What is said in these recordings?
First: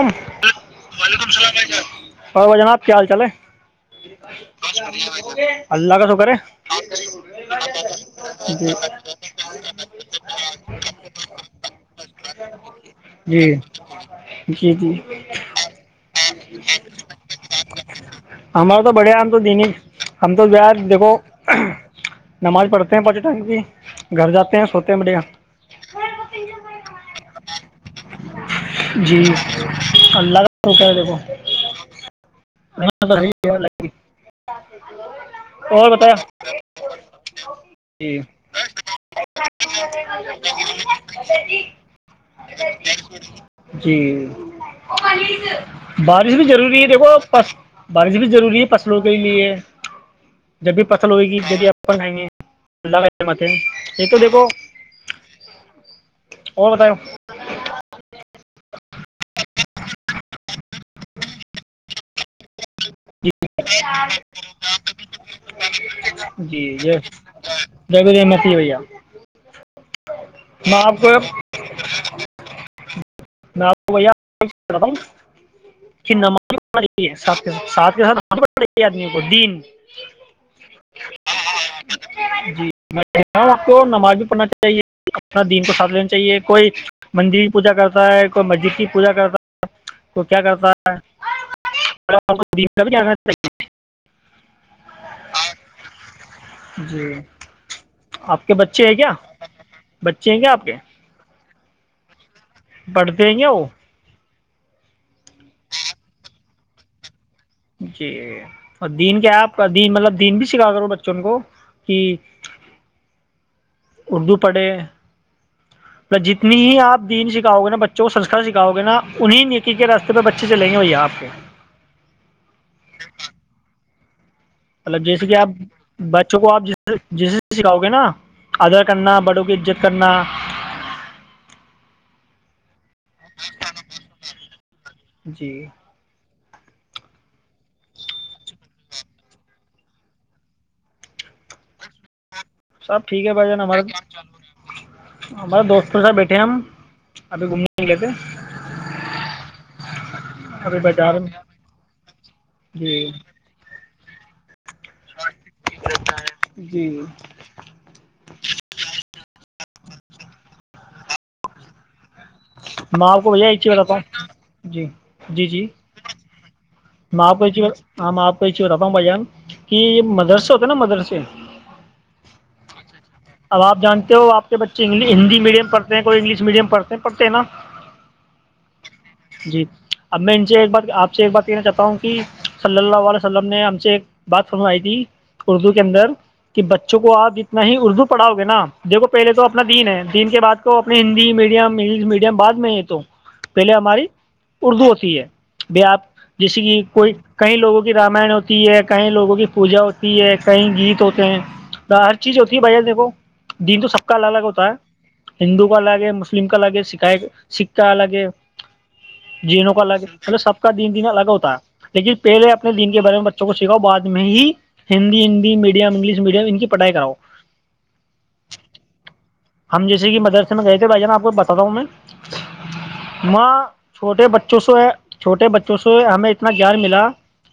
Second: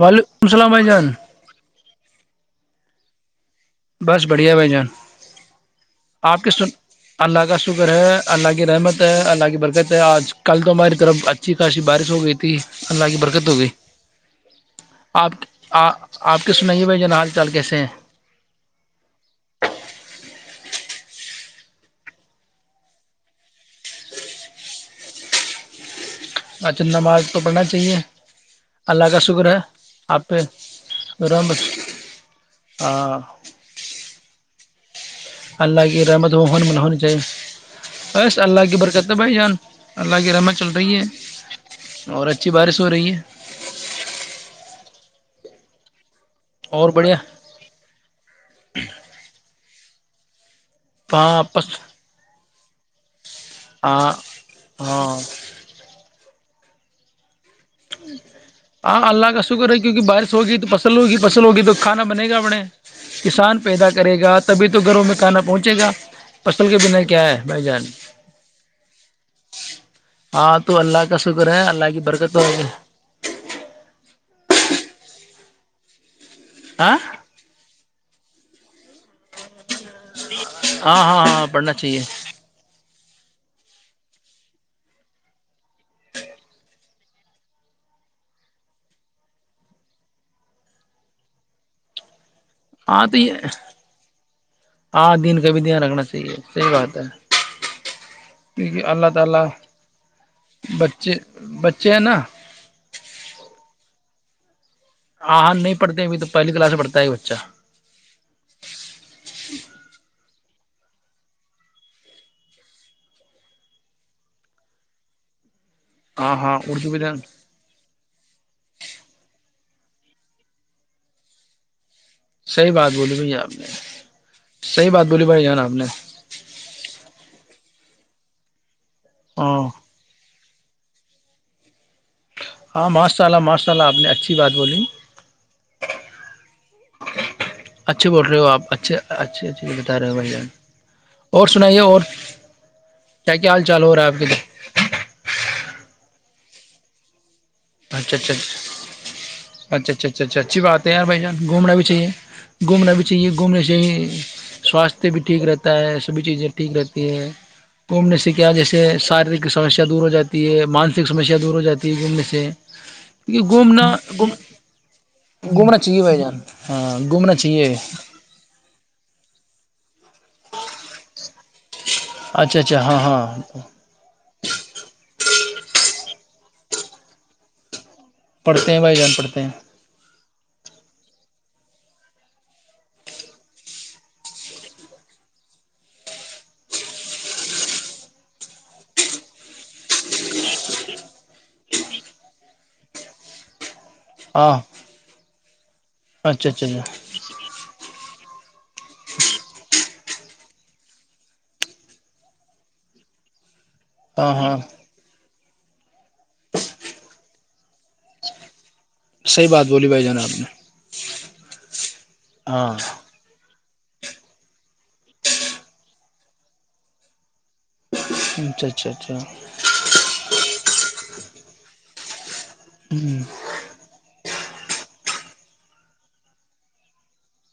وعلیکم السلام بھائی جان وعلیکم الل جناب کیا حال چال ہے [unintelligible] بس بڑھیا بھائی جان اللہ کا شکر آپ کے ہے سن اللہ کا شکر ہے اللہ کی جی رحمت ہے اللہ کی برکت ہے آج کل تو ہماری طرف اچھی خاصی بارش ہو گئی تھی اللہ کی برکت جی ہو گئی جی جی آپ آ آپ کی سنائیے بھائی جنا حال چال کیسے ہیں [unintelligible] ہمارا تو بڑھیا آ ہم تو دنیش ہم [unintelligible] یار دیکھو نماز پڑھتے ہیں پاکستان کی گھر جاتے ہیں سوتے اچند نماز تو پڑھنا چاہیے اللہ جی کا شکر ہے آپ اللہ پہ کا رک ہے دیکھو رحمت ہاں ہی لگی [inaudible] [unintelligible] ا [inaudible] اللہ کی رحمت ہو ہون من ہونی چاہیے جی بس اللہ کی برکت بھائی جان اللہ کی رحمت چل رہی ہے اور اچھی بارش ہو رہی ہے جی بارش بھی ضروری ہے اور دیکھو بڑھیا آپ پ بارش بھی ضروری ہے پصلوں کے لیے ہے جب بھی پصل ہوئے گی ہاں جبی بس آپ بنھائی گے اللہ خ [inaudible] متے ایک ہاں تو دیکھو ہاں [unintelligible] اور بتا ہاں اللہ کا س شکر ہے کیکہ بارش ہوگی تو فل ہوگی فصل ہوگی تو کھانا بنے گا بڑے جی کسان پیدا کرے گا تبھی تو گھروں میں کانا پہنچے گا فصل کے جی جی بنا کیا ہے بھائی جان جے بھی نعمت ہی ہے بھیا ہاں تو اللہ کا شکر ہے اللہ کی برکت ہوگی ن بھیا [inaudible] ہاں [unintelligible] [inaudible] سات کے سات ساتھ کے ساتھ [unintelligible] آدمی کو دن [unintelligible] ہاں ہاں ہاں پڑھنا چاہیے [unintelligible] جی کو نماز بھی پڑھنا چاہیے اپنا دین کو ساتھ لینا چاہیے کوئی مندر کی پوجا کرتا ہے کوئی مسجد کی [unintelligible] پوجا کرتا ہے کو کیا کرتا ہے آپ کو دین کا بھی کیا کرنا [unintelligible] چاہیے جی آپ کے بچے ہیں چین کیا بچے ہیں کیا آپ کے [unintelligible] پڑھتے ہیں کیا وہ [unintelligible] ہاں نہیں پڑتے ابھی تو پہلی کلاس میں پڑھتا ہے بچہ جی اور دین کیا آپ دین مطلب دین بھی سکھا کروں بچوں کو کہ [unintelligible] اردو پاڑے [unintelligible] ہاں جتنی ہاں ہی اردو بھی آپ دھیان، دین سکھاؤ گے نا بچوں کو سنسکار سکھاؤ گے نا انہیں ن کی کیا راستے پہ بچے چلے گے ہوئی آپ کے صحیح بات بولی بھائی آپ نے صحیح مطلب بات بولی جیسے کہ آپ جان بچوں کو آپ جس جسے سے سکھاؤ گے نا اد [unintelligible] کرنا بڑوں کی ہاں عزت کرنا [unintelligible] ہاں ماشاء اللہ ماشاء اللہ آپ نے اچھی بات بولی جی اچھے بول رہے ہو آپ اچھے اچھے اچے بتا رہے ہو بھائی جان اور سنائیے اور سب ٹھیک ہے کیا بھائی کیا جان حال ہمارے چال ہو رہا ہے آپ کے ادھر ہمارے دوستوں ساتھ بیٹھے پم [unintelligible] اچھا اچھا اچھا اچھا اچھا اچھا اچھا اچھی ابھی بات ہے یار بازار بھائی میں جان گھومنا بھی چاہیے گھومنا بھی جی چاہیے گھومنا چاہیے سواستھ بھی ٹھیک رہتا ہے سبھی چیزیں ٹھیک جی رہتی ہے گھومنے سے کیا جیسے شاری سسیا دور ہو جاتی ہے مانسک سمسیا دور ہو جاتی ہے گومنے سے میں آپ کو کی بھیا ایک چیز بتاتا گومنا گ ہوں گھومنا چاہیے بائی جان ہاں م گھومنا پچ چاہیے آ م پچی رتم بیاں کہ یہ مدرسے ہوتے نا مدرسے اچھا اچھا ہاں ہاں اب آپ جانتے ہو آپ کے بچے انگ ہندی میڈیم پڑھتے ہیں کوئی انگلش میڈیم پڑھتے ہیں پڑتے ہیں نا پڑھتے ہیں [unintelligible] ہیں جی اب میں ان سے ایک بات آپ سے ایک بات [unintelligible] کہنا چاہتا ہوں کہ صلی اللہ علیہ وسلم نے ہم سے ایک بات سنوائی تھی اردو کے اندر کہ بچوں کو آپ اتنا ہی اردو پڑھاؤ گے نا دیکھو پہلے تو اپنا دین ہے دین کے بعد کو اپنے ہندی میڈیم انگلش میڈیم بعد میں یہ تو پہلے ہماری ہاں اردو ہوتی ہے بھی آپ اچھا جیسے اچھا کہ اچھا کوئی کئی لوگوں کے رامان ہوتی [inaudible] ہوتی ہے کہیں لوگوں کی پوجا ہوتی ہے کہیں گیت ہوتے ہیں ہر چیز ہوتی ہے بھایی جان دیکھو دین تو سب کا الگ ہاں الگ ہاں ہوتا ہے ہندو کا الگ ہے مسلم کا الگ ہے سکھ سکھ کا الگ ہے صحیح بات جنوں کا بولی بھائی الگ جان آپ چلو نے سب کا دین دین الگ ہوتا ہے لیکن پہلے اپنے ہاں دین کے بارے میں بچوں کو بعد میں ہی Hindi Hindi medium English medium ان کی پڑھائی کراؤ اچھا اچھا اچھا ہم جیسے کہ مدرسے میں گئے تھے بھائی جان آپ کو بتاتا ہوں میں ہ [unintelligible] بچوں سے ہے چھٹے بچوں سے ہمیں اتنا گیان ملا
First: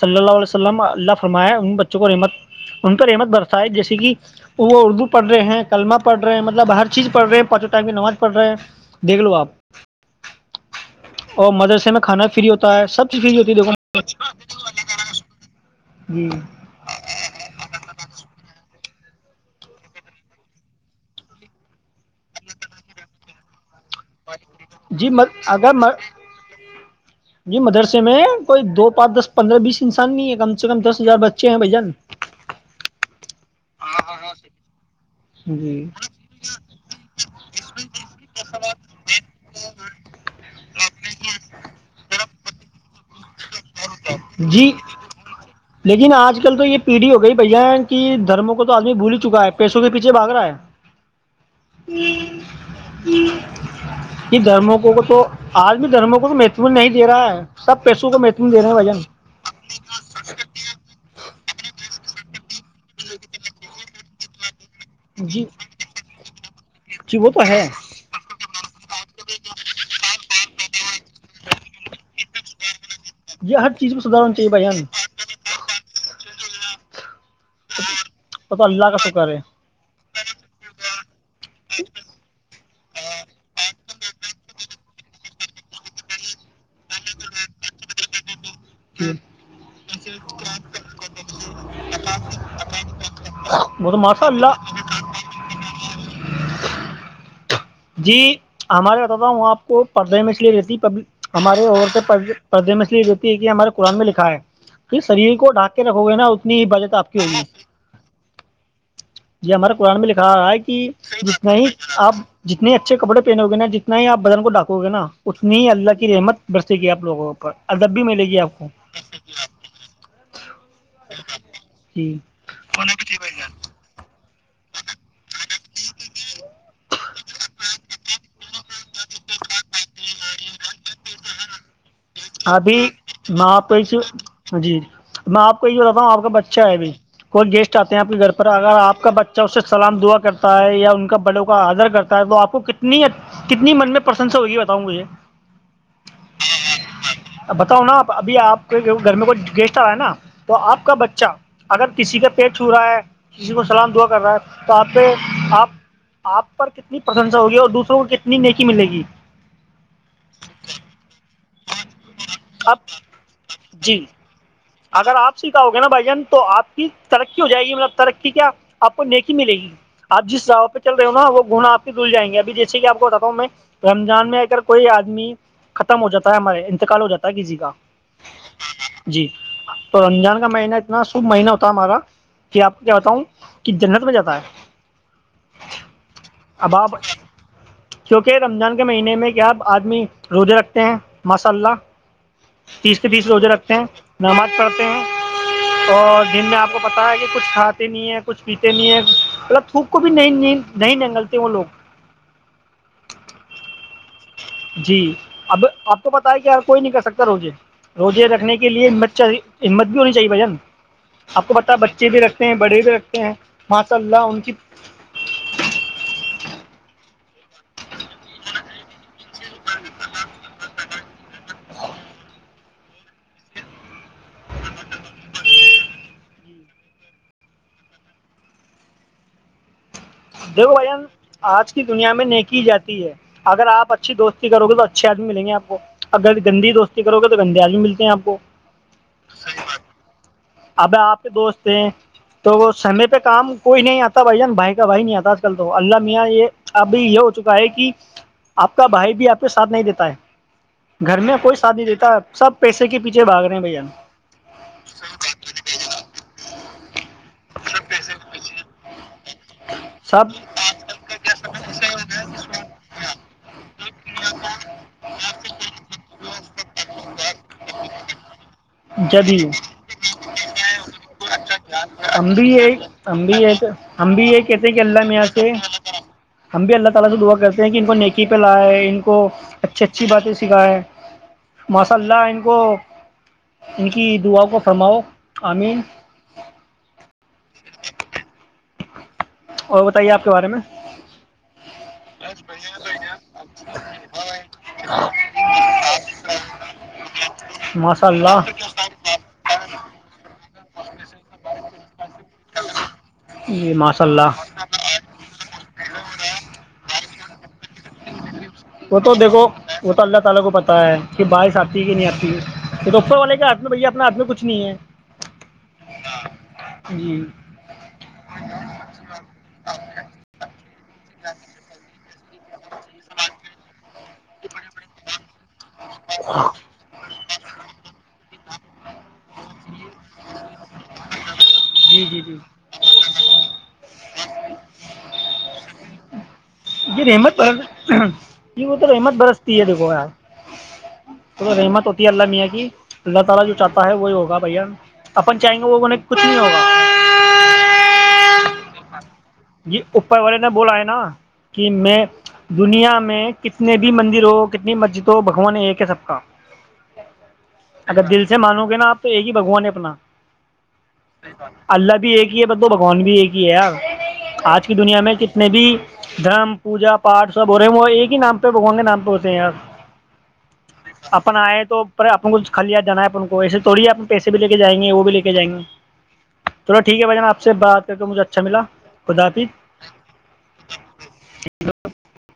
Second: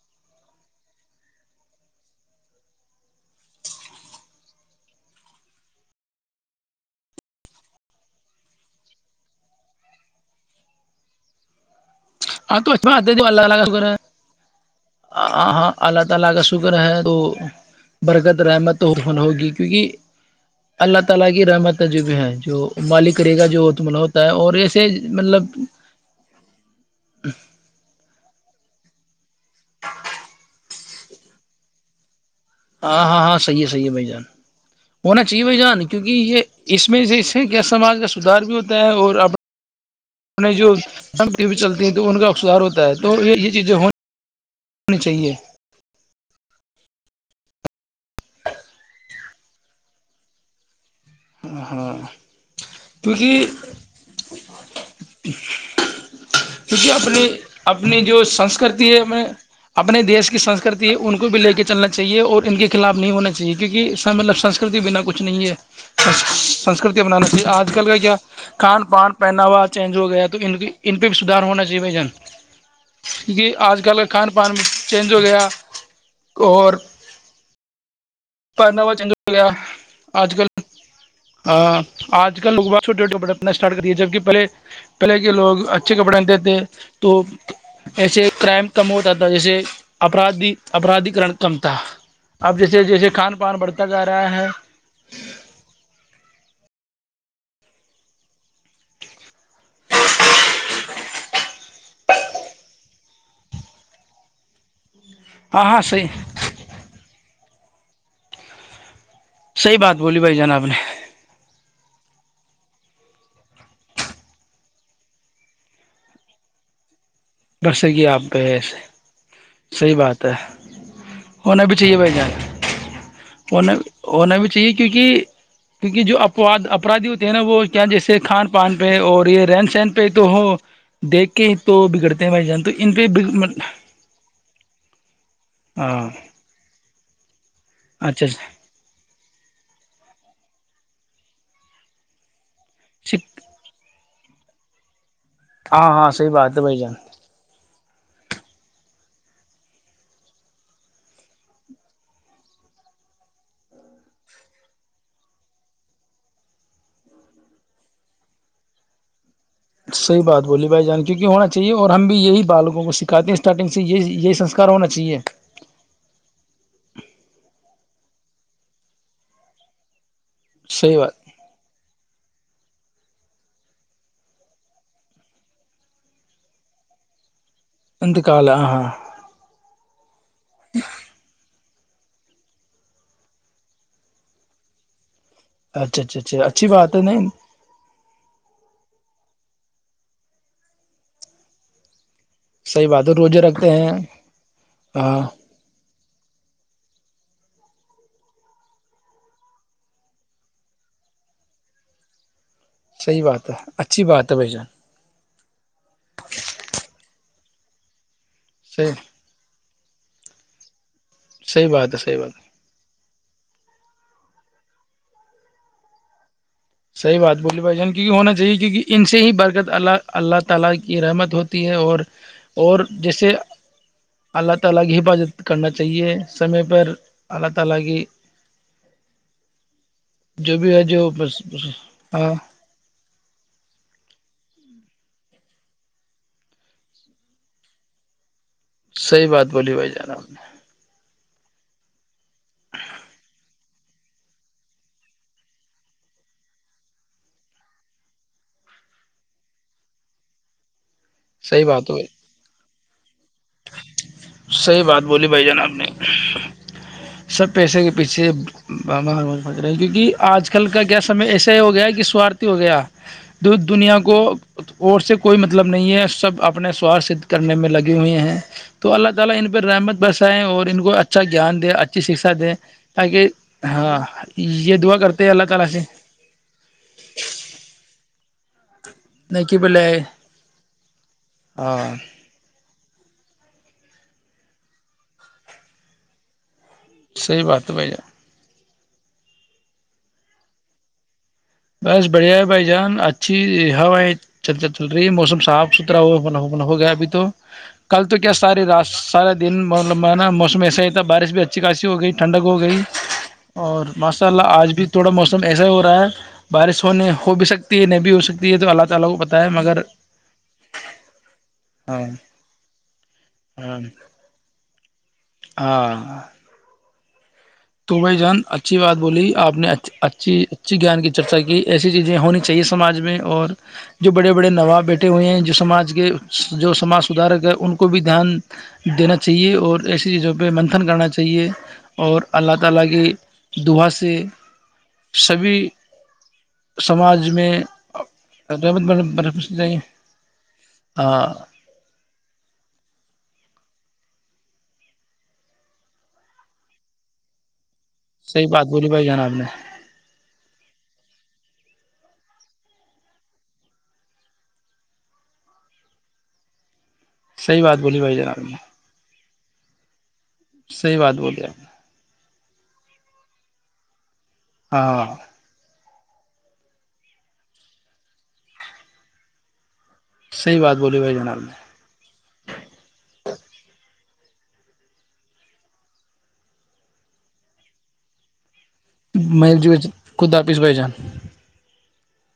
صلی اللہ علیہ و اللہ فرماائے ان بچوں کو رحت ان کو رحمت برسائے جیسے کہ وہ اردو پڑھ رہے ہیں کلمہ پڑھ رہے ہیں مطلب ہر چیز پڑھ رہے ہیں پانچوائم کی نماز پڑھ رہے ہیں دیکھ لو آپ اور مدرسے میں ت [unintelligible] جی [inaudible] [unintelligible] [unintelligible] م ہوتا ہے اور ایسے جی مطلب اگر [unintelligible] جی مدرسے میں کوئی دو پانچ دس پندرہ بیس انسان نہیں ہے کم سے کم دس ہزار بچے ہیں بھایی جان ہاں ہاں ہاں صحیح ہے صحیح ہے بھائی جان ہونا چاہیے بھائی جی جان کیونکہ یہ اس میں جے کیا سماج کا سدھار بھی ہوتا ہے اور اپنے جو سم بھی چلتی ہیں تو ان کا سدھار ہوتا ہے تو یہ [inaudible] جی جو ہو جی ہونی چاہیے [inaudible] لیکن آج کل تو یہ پیڑھی ہو گئی بھیا کہ دھرموں کو تو آدمی بھول ہی چکا ہے پیسوں کے پیچھے بھگ رہا ہے ہاں کیونکہ یہ دھرموں کو کو تو آج بھی دھرموں کو تو متون نہیں کیونکہ دے اپنی رہا ہے سب اپنی پیسوں کو جو مہتن دے رہے بھجن کرتی ہے ان کو بھی لے کے چلنا چاہیے اور ان کے خلاف نہیں ہونا چاہیے کیونکہ س لفسن سے ر کے بنا کچھ جی نہیں ہے سنسکرتی جی وہ اپنانانی تھی تو ہے آج کل کا کیا کان پ [inaudible] پہنا ہوا چینج ہو گیا تو ان پہ بھی سدھار ہونا چاہیے بھایی جان کیونکہ یہ ہر آج چیز کل کو کھان سدھارنا چاہیے پان بھائی جان چینج ہو گیا اور وہ تو پرنا اللہ وہا کا چنگا شکر ہے چلیا آج کل [inaudible] آج کل لوگ بت چھوٹے چھوٹے بٹتنا اسٹارٹ کریے جبکہ پہلے پہلے کے لوگ اچھے کپڑے آنتے تھے تو ایسے کرائم [inaudible] کم ہوتا تھا جیسےاد آرادیکن کم تھا اب جیسے جیسے کھان پان بڑھتا وہ تو جا رہا ماشاء ہے اللہ [unintelligible] [inaudible] جی ہمارے بتا ہوں آپ کو پردے میں اس لیے رہتی ہمارے سے پردے میں اس لیے رہتی ہے کہ ہمارے قرآن میں لکھا ہے کہ شریر کو ہاں ڈھک ہاں کے صحیح رکھو گے نا اتنی ہی بت آپ کی ہوگی یہ ہمارے صحیح بات قرآن میں بولی لکھا بھائی رہا جان ہے آپ نے کہ جت میں ہی اب جتنے اچھے کپڑے پہنو گے نا جتنا آپ بدن کو ڈاکو گے نا اتنی ہی اللہ کی رحمت برسے گی آپ لوگوں پر ادب بھی بسکے آپ ملے گی بسے کو صحیح بات ہے ہونا بھی چاہیے بھائی جی جان ہونا ہونا بھی چاہیے کیونکہ کیونکہ جو اپاد اپرادھی ہوتے ہیں نا وہ کیا جیسے کھان پان پہ اور یہ رہن سہن پہ تو ہو دیکھ کے تو بگڑ ابھی ماںپس جیپ کوئی ہو رہتا تھا ہاں آ کا بچہ ہے بھی کوئی جیس چاہتے ہیں اپنے اچھا گھر پر اچھا اگر آپ کا بچہ اس سے سلام دعا کرتا ہے یا ان کا بڑوں کا آدر کرتا ہے تو آپ کتنی کتنی مننے پ پرسنس ہوگی بتاؤں مجھے ہاں ہاں سی بات ہے بائی جان بتاؤ نا آپ ابھی آپ کے گھر میں کوئی گیسٹ آ رہا ہے نا تو آپ کا بچہ اگر کسی کا پیٹ چھو رہا ہے کسی کو سلام دعا کر رہا ہے تو آپ پہ آپ آپ پر کتنی پرشنسا ہوگی اور دوسروں کو کتنی نیکی ملے گی صحی بات بولی بھائی جان کیوں کی ہونا چاہیے اور ہم بھی یہی آپ بالکوں کو سکھاتے ہیں اسٹارٹنگ سے یہ جی یہی سسکار اگر آپ سکھاؤ گے نا بھائی جان تو آپ کی ترقی ہو جائے گی مطلب ترقی کیا آپ کو نیکی ملے گی آپ جس جگؤ پہ چ صحیح رہے ہو بات نا وہ گنا آ دھل جائیں گے ابھی جیسے کہ آپ کو بتاتا ہوں میں رمضان میں اگر کوئی آدمی ختم ہو جاتا ہے ہمارے انتقال ہو جاتا ہے ک جی انند کاال آ ہاں تو رنجن مہینتنا س شب مہین ہو ہمارا کہ آپ کو کیا بتاؤں کہ جنت میں جاتا ہے اچھا اچھا اچھا اچھا اچھی اب بات آپ ہے نہیں کیونکہ رمضان کے مہینے میں کیا آدمی روزے رکھتے ہیں ماشاء اللہ تیس سے بییس روزے رکھتے ہیں نماز پڑھتے ہیں ہاں اور جن میں آپ کو پتا ہے کہ کچھ کھاتے نہیں ہے کچھ پیتے نہیں ہے مطلب تھوک کو بھی ن نئی جینگل تو وہ لوگ صحیح بات ہے اچھی بات ہے بھائی جان جی اب آپ کو پتا ہے کہ کوئی نہیں کر سکتا رو جے روجے ر کرنے کے لیے صحیح مچا ہت بھی ہونی چاہیے بھائین [unintelligible] آپ کو صحیح پتا بات ہے بچے صحیح بھی بات رکھتے ہے ہیں بڑے بھی رکھتے ہیں ماں اللہ ان کی [unintelligible] [inaudible] جو دیکھو بھی ہے بھائی جان جو بس آج کی دنیا میں ہاں نہیں کی جاتی ہے اگر آپ اچھی دوست [unintelligible] کرو گے تو اچھے آدمی مل گے آپ کو اگر گندی دوستی کروے تو گندے آدمی ملتے ہیں آپ کو صحی بات بولی بھائی جان آپ نے اب آپ کے دوست ہیں تو سمے پہ کام کوئی نہیں آتا بھائی جان بھائی کا بھائی نہیں آتا آج کل تو اللہ میاں یہ اب یہ ہو چکا ہے کہ آپ کا بھائی بھی آپ کے ساتھ نہیں دیتا ہے گھر میں کوئی شادی دیتا سب [unintelligible] پیسے کی صحی بات بولی بھائی جان آپ نے سب پیسے کے پیچھے رہے کیونکہ سب آج کل کا کیا سمے ایسا ہی ہو گیا ہے کہ سوارتھی ہو گیا دودھ [unintelligible] دنیا کو اور سے کوئی مطلب نہیں ہے سب آپ اپنے سوار سھت کرنے میں لگے ہوئے ہیں تو اللہ تعالی ان جدید پہ رحمت برسائے اور ان کو اچھا گیان دے اچھی ہم شکشا بھی دے یہ ہم تاکہ بھی یہ ہاں ہم بھی یہی کہتے ہیں یہ کہ دعا اللہ کرتے میاں ہیں سے تعالی ہم بھی اللہ تعالی سے دعا کرتے ہیں کہ ان کو نیکی [unintelligible] کو نہیں کہ اچھی بولے اچھی باتیں سکھائے ہاں ماشاء اللہ ان کو ان کی دعا کو فرماؤ آمین صحیح بات ہے بھائ جان اور بتائیے آپ کے بارے میں بس بڑھیا ہے بھائی جان اچھی ہواائیں چل رہی ہے موسم صاف ستھرا ہو ہو گیا ابھی تو کل ماشاء تو کیا اللہ ساری رات سارا دن مب مانا موسم ایسا ہی تھا بارش بھی اچھی خاصی ہو گئی ٹھڈک ہو گئی اور ماشاء اللہ آج بھی تھوڑا موسم ایسا ہو رہا ہے [inaudible] بارش ہونے ہو بھی سکتی ہے نہیں بھی ہو سک وہ تو دیکھو وہ تو دیکھو اللہ تعالی کو پتہ ہے کہ بارش اتی ہے کہ ہاں نہیں اتی یہ تو اوپر والے کے ہاتھ میں ہیں ہاں بھایا اپنے ہاتھ میں کچھ بھی نہیں ہاں ہے جی [inaudible] تو بھائی جان اچھی بات بولی آپ نےاچھی اچ گیان کی چرچا کی ایسی چیزیں ہونی چاہیے سماج میں اور جو بڑے بڑے نواب بیٹے ہوئے ہیں جو سماج [unintelligible] کہ جو سماج سدارے گے ان کو بھی دھیان دینا چاہیے اور ایسی چیزوں پہ منتھن کرنا چاہیے جی جی جی لگے دہا سے سبھی [unintelligible] سماج میں رحمت ہاں ہے وہی ہوگا بھیا اپن چاہیں گے وہ ب کچھ نہیں ہوگا صحیح بات بولی بھائی جان آپ نے جی اوپر والے نے بولا ہے نا [unintelligible] میں دنیا میں کتنے بھی مندر ہو کتنی مسجد ہو بگوان ایک ہے سب کا صحیح بات بولی اگر بھائی دل جان سے آپ نے مانو گے نا آپ تو ایک ہی بگوان ہے اپنا صحیح بات بولی آپ نے اللہ بھی ایک ہی ہے ب تو بگوان بھی ایک ہی ہے یار آج کی دنیا ہاں میں کتنے بھی دھرم پوجا پاٹ سب ہو رہے ہیں وہ ایک ہی نام پہ بگوان کے نام پہ ہوتے ہیں آپ صحیح بات بولی بھائی جان اپن آپ آئے نے تو پر اپن کو کھل لیا جانا ہے اپ کو [unintelligible] تو اییسے تھوڑی آپ پیسے بھی لے کے جائیں گے وہ بھی لے کے جائیں گے چو ٹھیک ہے بھائی جان آپ بات کر کے مجھے اچھا ملا خدا حافظ میل جی ب خود آپس بھائی جان ہ [unintelligible]